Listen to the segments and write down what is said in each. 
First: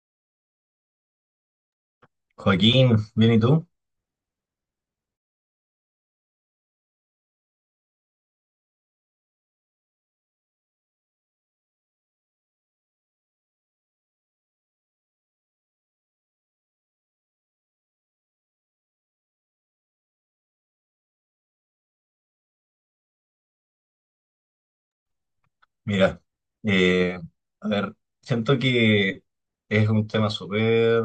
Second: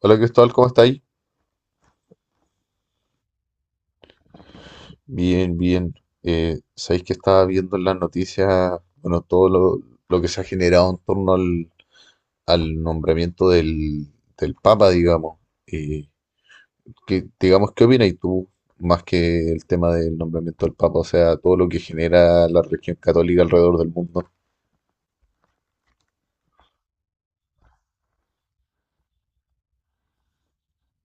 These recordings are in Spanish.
Hola Cristóbal, ¿cómo estáis? Joaquín, bien, ¿y tú? Bien, bien. Sabéis que estaba viendo en las noticias, bueno, lo que se ha generado en torno al nombramiento del Papa, digamos. Eh, ¿Qué opinas tú más que el tema del nombramiento del Papa? O sea, todo lo que genera la religión católica alrededor del mundo. Mira, eh, a ver, siento que es un tema súper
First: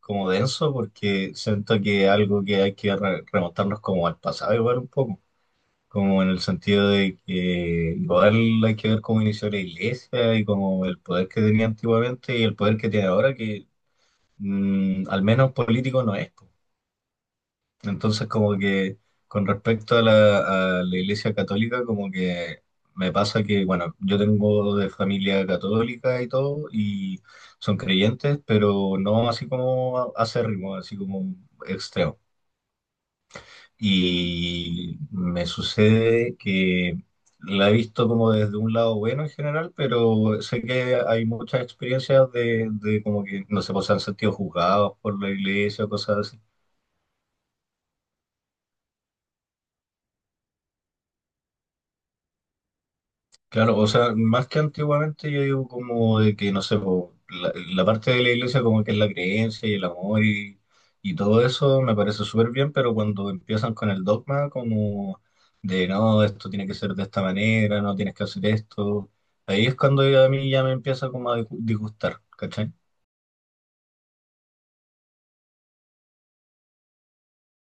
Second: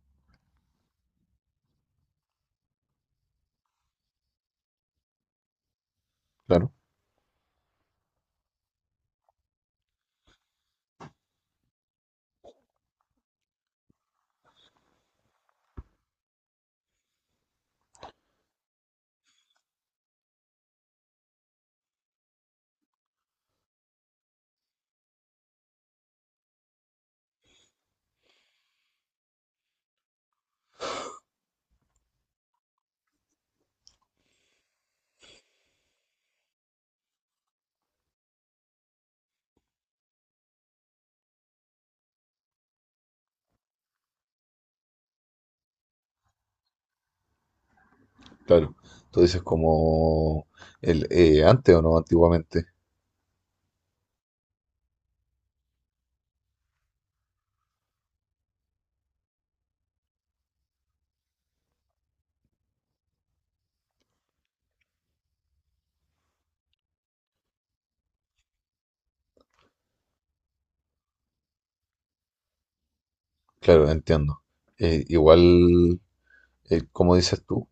como denso porque siento que es algo que hay que remontarnos como al pasado igual un poco, como en el Claro, sentido de que igual hay que ver cómo inició la iglesia y como el poder que tenía antiguamente y el poder que tiene ahora que al menos político no es. Entonces, como que con respecto a la Iglesia Católica, como que me pasa que, bueno, yo tengo de familia católica y todo, y son creyentes, pero no así como acérrimo, así como extremo. Y me sucede que la he visto como desde un lado bueno en general, pero sé que hay muchas experiencias de como que, no sé, pues se han sentido juzgados por la iglesia o cosas. claro. Tú dices como el, antes o no, antiguamente. Claro, o sea, más que antiguamente yo digo como de que, no sé, po, la parte de la iglesia como que es la creencia y el amor y todo eso me parece súper bien, pero cuando empiezan con el dogma como de no, esto tiene que ser de esta manera, no tienes que hacer esto, ahí es cuando ya a mí ya me empieza como a disgustar, ¿cachai? Claro, entiendo. Igual, como dices tú,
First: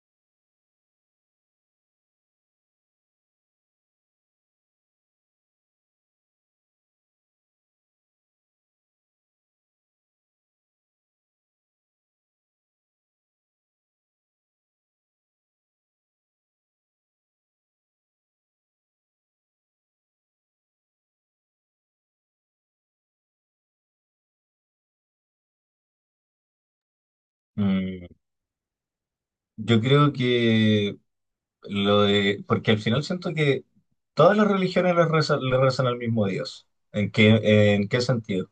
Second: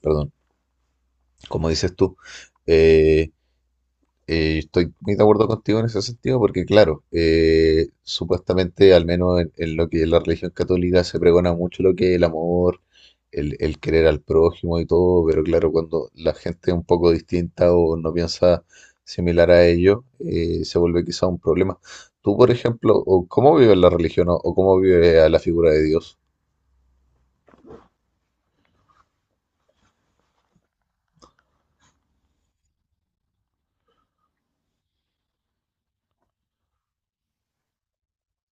perdón. Como dices tú. Eh, Estoy muy de acuerdo contigo en ese sentido porque, claro, supuestamente, al menos en lo que es la religión católica, se pregona mucho lo que es el amor, el querer al prójimo y todo, pero claro, cuando la gente es un poco distinta o no piensa similar a ello, se vuelve quizá un problema. Tú, por ejemplo, o ¿cómo vives la religión o cómo vives a la figura de Dios? Mm, yo creo que lo de, porque al final siento que todas las religiones le rezan al mismo Dios. En qué sentido?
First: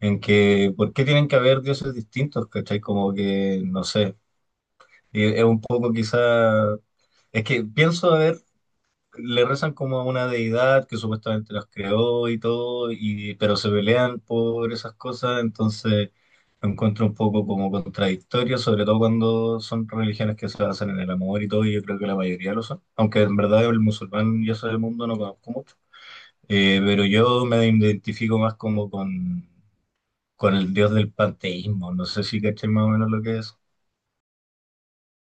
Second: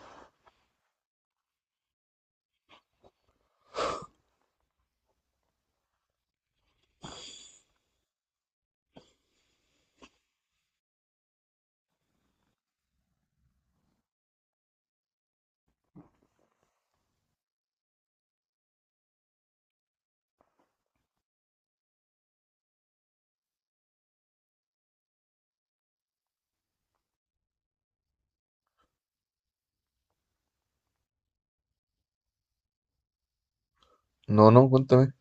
En que ¿por qué tienen que haber dioses distintos? ¿Cachai? Como que, no sé, y es un poco quizá, es que pienso, a ver, le rezan como a una deidad que supuestamente los creó y todo, y, pero se pelean por esas cosas, entonces lo encuentro un poco como contradictorio, sobre todo cuando son religiones que se basan en el amor y todo, y yo creo que la mayoría lo son, aunque en verdad el musulmán y eso del mundo no conozco mucho. Pero yo me identifico más como con el dios del panteísmo. No sé si caché más o menos lo que es. No, no, cuéntame.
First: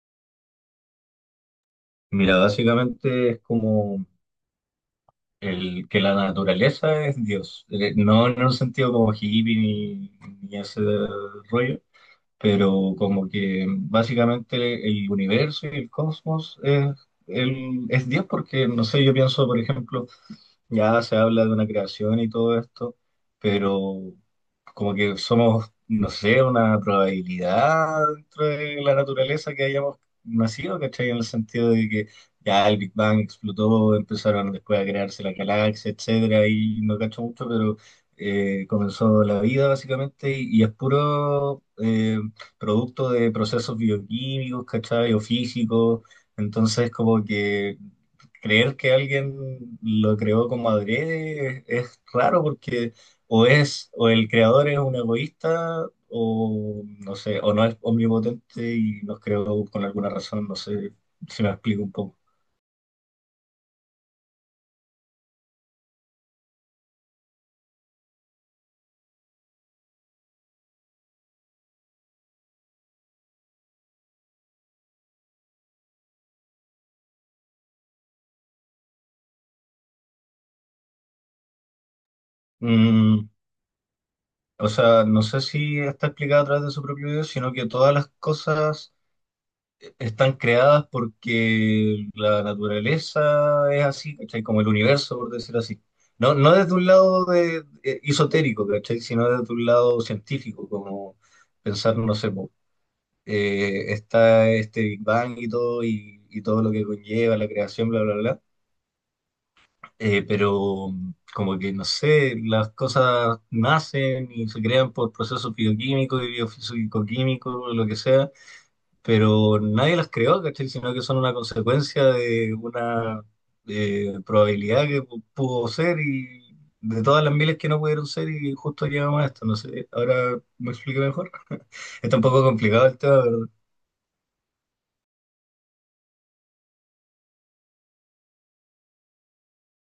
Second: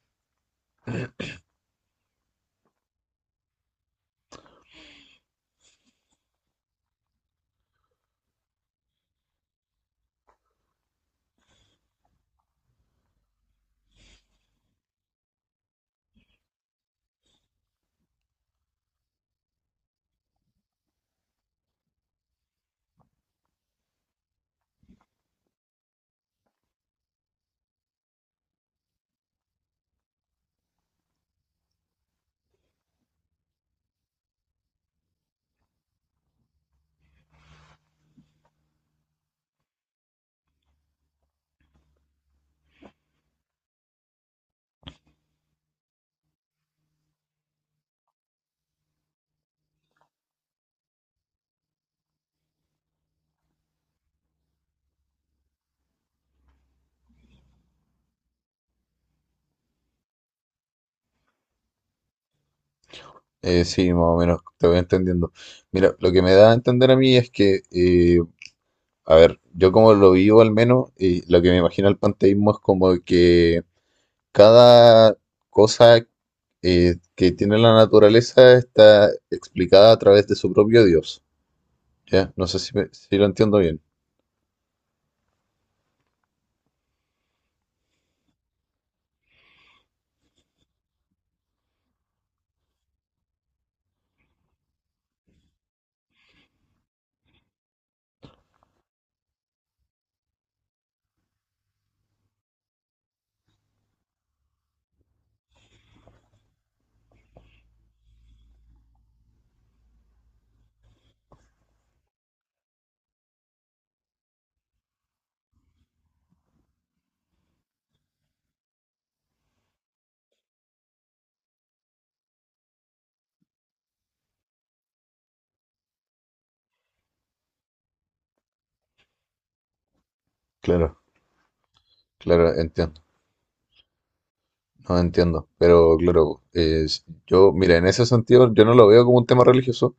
Mira, básicamente es como el que la naturaleza es Dios. No en un sentido como hippie ni, ni ese rollo, pero como que básicamente el universo y el cosmos es, es Dios, porque no sé, yo pienso, por ejemplo, ya se habla de una creación y todo esto, pero como que somos, no sé, una probabilidad dentro de la naturaleza que hayamos nacido, ¿cachai? En el sentido de que ya el Big Bang explotó, empezaron después a crearse la galaxia, etcétera, y no cacho mucho, pero comenzó la vida básicamente y es puro producto de procesos bioquímicos, ¿cachai? O físicos, entonces como que creer que alguien lo creó como adrede es raro porque o es, o el creador es un egoísta, o no sé, o no es omnipotente y nos creó con alguna razón, no sé si me explico un poco. Sí, más o menos, te voy entendiendo. Mira, lo que me da a entender a mí es que, yo como lo vivo al menos, y lo que me imagino el panteísmo es como que cada cosa que tiene la naturaleza está explicada a través de su propio Dios. ¿Ya? No sé si lo Mm, entiendo bien. o sea, no sé si está explicado a través de su propio video, sino que todas las cosas están creadas porque la naturaleza es así, ¿cachai? Como el universo, por decirlo así. No, no desde un lado de, esotérico, ¿cachai? Sino desde un lado científico, como pensar, no sé, po, está este Big Bang y todo lo que conlleva la creación, bla, bla, bla. Pero como que, no sé, las cosas nacen y se crean por procesos bioquímicos y biofísico-químicos, lo que sea pero nadie las creó, ¿cachai? Sino que son una consecuencia de una probabilidad que pudo ser y de todas las miles que no pudieron ser y justo llegamos a esto. No sé, ahora me Claro, explico mejor. Está un poco claro, complicado el entiendo. tema, ¿verdad? No entiendo. Pero claro, yo, mira, en ese sentido yo no lo veo como un tema religioso.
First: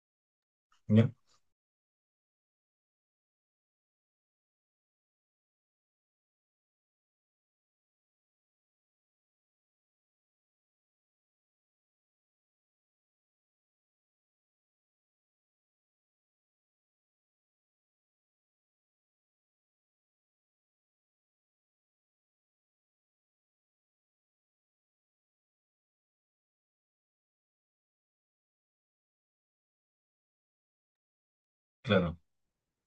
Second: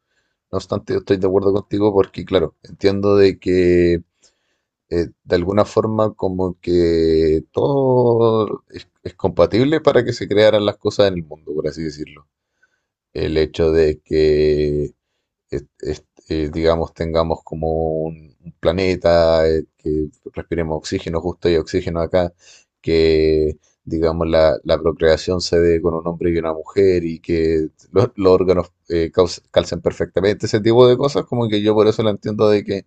No obstante, yo Ya, estoy de acuerdo contigo porque, claro, entiendo de que de alguna forma como que todo es compatible para que se crearan las cosas en el mundo, por así decirlo. El hecho de que, digamos, tengamos como un planeta, que respiremos oxígeno justo y oxígeno acá, que, digamos, la procreación se dé con un hombre y una mujer y que los órganos calcen perfectamente, ese tipo de cosas, como que yo por eso lo claro, entiendo de que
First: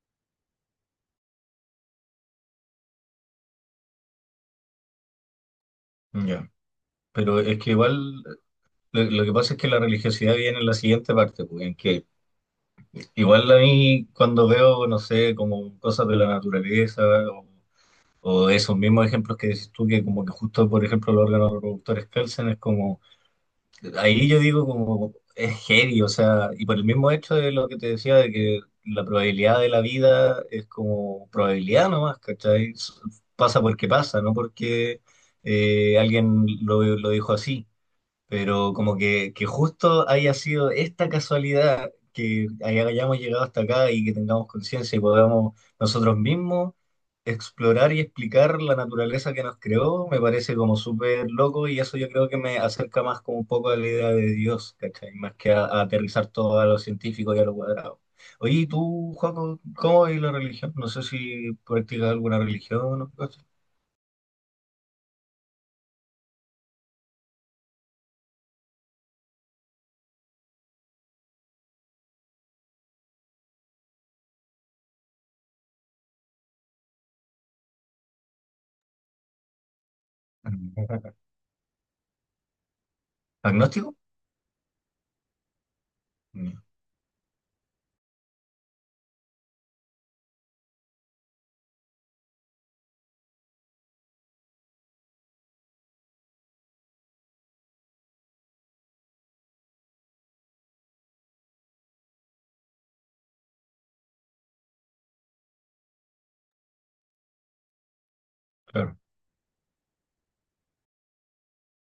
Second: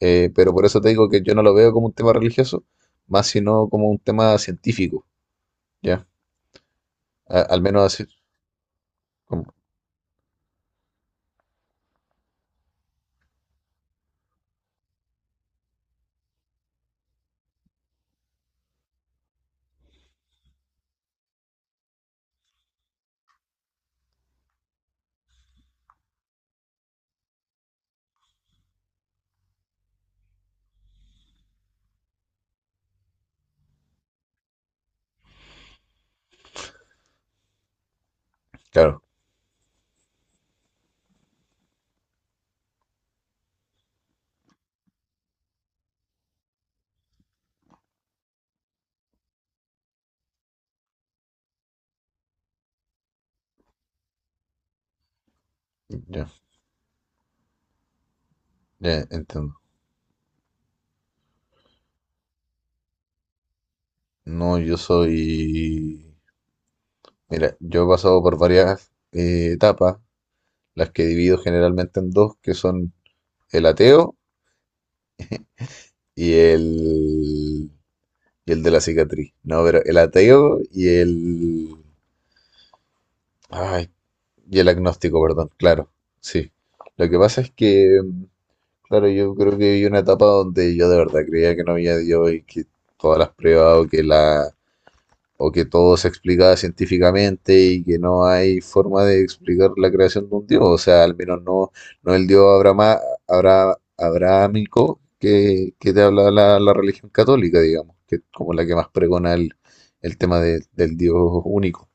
pero por eso te digo que yo no lo veo como un tema religioso, más sino como un tema científico, ¿ya? ya. Pero es Al que menos así, igual... Lo que pasa como- es que la religiosidad viene en la siguiente parte, pues, en que igual a mí cuando veo, no sé, como cosas de la naturaleza o esos mismos ejemplos que dices tú, que como que justo, por ejemplo, los órganos reproductores calcen, es como, ahí yo digo como, es heavy, o sea, y por el mismo hecho de lo que te decía, de que la probabilidad de la vida es como probabilidad nomás, ¿cachai? Pasa porque pasa, no porque alguien lo dijo así pero como claro, que justo haya sido esta casualidad que hayamos llegado hasta acá y que tengamos conciencia y podamos nosotros mismos explorar y explicar la naturaleza que nos creó, me parece como súper loco y eso yo creo que me acerca más como un poco a la idea de Dios, ¿cachai? Más que a aterrizar ya, todo a lo científico y a lo cuadrado. Oye, ¿y ya tú, entiendo. Juaco, cómo es la religión? No sé si practicas alguna religión o no. No, yo soy, mira, yo he pasado por varias etapas, las que divido generalmente en dos, que son el ateo y el, y el de la cicatriz. No, pero el ateo y el, ¿Agnóstico? ay, y el agnóstico, perdón, claro, sí. Mm, Lo que pasa es que claro, yo creo que vi una etapa donde yo de verdad creía que no había Dios y que todas las pruebas o que la o que todo se explicaba científicamente y que no hay forma de explicar la creación de un Dios, o sea, al menos no no el Dios abrahámico que que te habla la religión católica, digamos, que es como la que más claro. pregona el tema del Dios único.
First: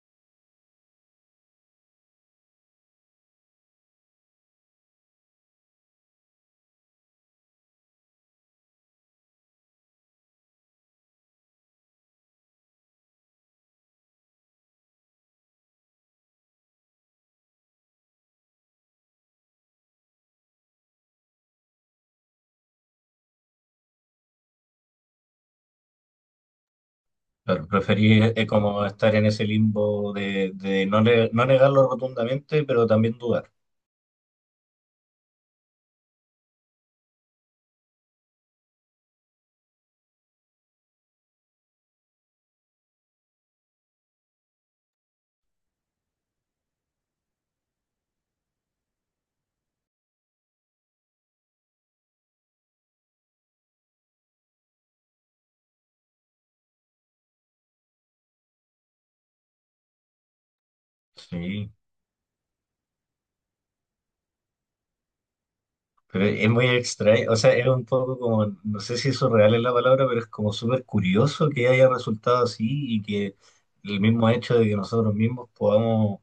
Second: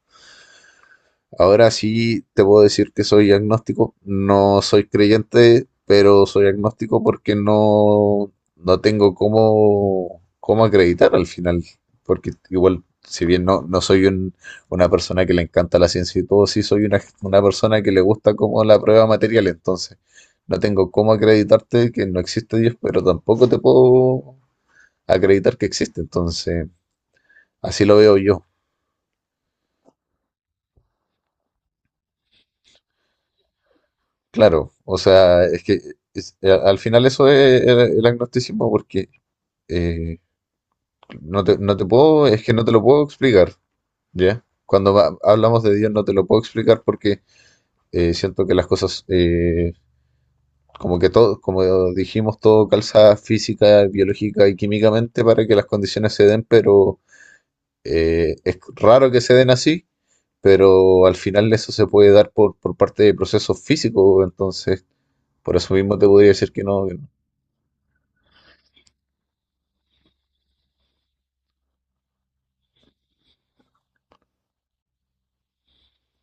Ahora sí te puedo decir que soy agnóstico. No soy creyente, pero soy agnóstico porque no tengo cómo acreditar al final. Porque igual, si bien no soy una persona que le encanta la ciencia y todo, sí soy una persona que le gusta como la prueba material. Entonces, no tengo cómo acreditarte que no existe Dios, pero tampoco te puedo acreditar que existe. Entonces, Claro, así lo veo preferí yo. Como estar en ese limbo de no, no negarlo rotundamente, pero también dudar. Claro, o sea, es que al final eso es el agnosticismo, porque eh, no te puedo, es que no te lo puedo explicar, ¿ya? Cuando hablamos de Dios no te lo puedo explicar porque siento que las cosas, como que todo, como dijimos, todo calza física, biológica y químicamente para que las condiciones se den, pero es raro que se den así, pero al final eso Sí, se puede dar por parte de procesos físicos, entonces por eso mismo te pero podría es decir que muy no. Que no. extraño, o sea, es un poco como, no sé si eso real es la palabra, pero es como súper curioso que haya resultado así y que el mismo hecho de que nosotros mismos podamos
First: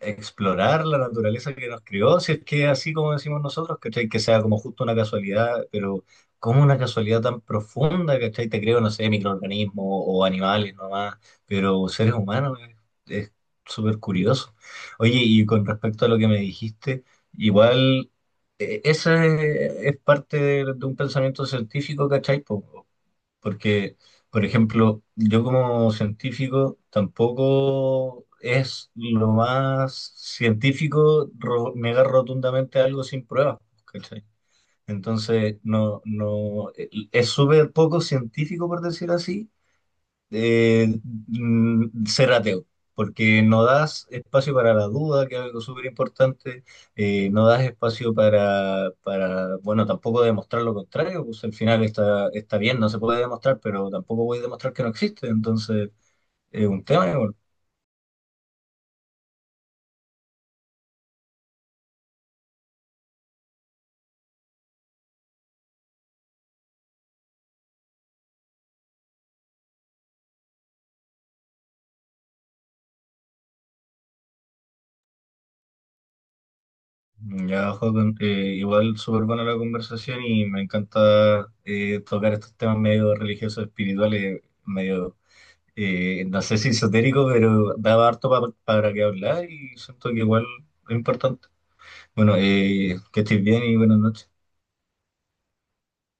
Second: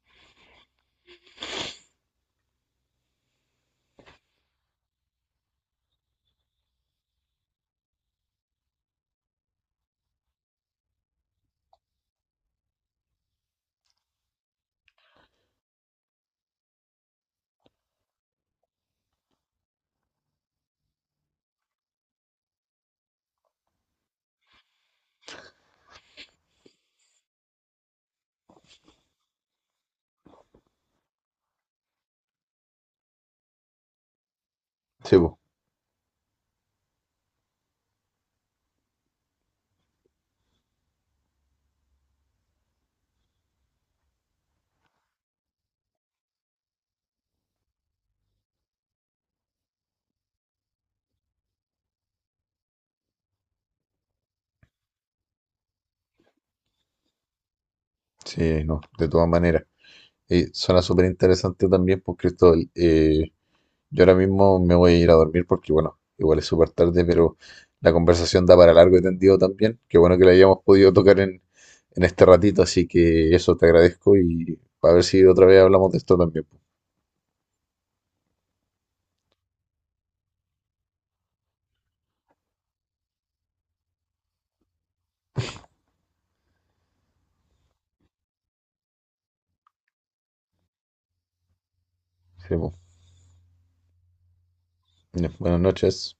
explorar la naturaleza que nos crió, si es que así como decimos nosotros, ¿cachai? Que sea como justo una casualidad, pero como una casualidad tan profunda, ¿cachai? Te creo, no sé, microorganismos o animales nomás, pero seres humanos es súper curioso. Oye, y con respecto a lo que me dijiste, igual esa es parte de un pensamiento científico, ¿cachai? Po, porque, por ejemplo, yo como científico tampoco es lo más científico negar rotundamente algo sin pruebas, ¿cachai? Sí, po. Entonces, no, no, es súper poco científico, por decir así, eh, ser ateo, porque no das espacio para la duda, que es algo súper importante, no das espacio para, bueno, tampoco demostrar lo contrario, pues al final está, está bien, no se puede demostrar, pero tampoco voy a demostrar que no existe, entonces es un tema igual. Sí, no, de todas maneras. Suena súper interesante también, pues Cristóbal. Yo ahora mismo me voy a ir a dormir porque, bueno, igual es súper tarde, pero la conversación da para largo y tendido también. Qué bueno que la hayamos podido tocar en este ratito, así que eso te agradezco y a ver si otra vez hablamos de esto también, pues. Ya, Joaquín, igual súper buena la conversación y me encanta tocar estos temas medio religiosos, espirituales, medio no sé si esotérico, pero daba harto para que hablar y siento que igual es importante. Bueno, Sí, que estés bien y buenas noches. pues. Buenas noches.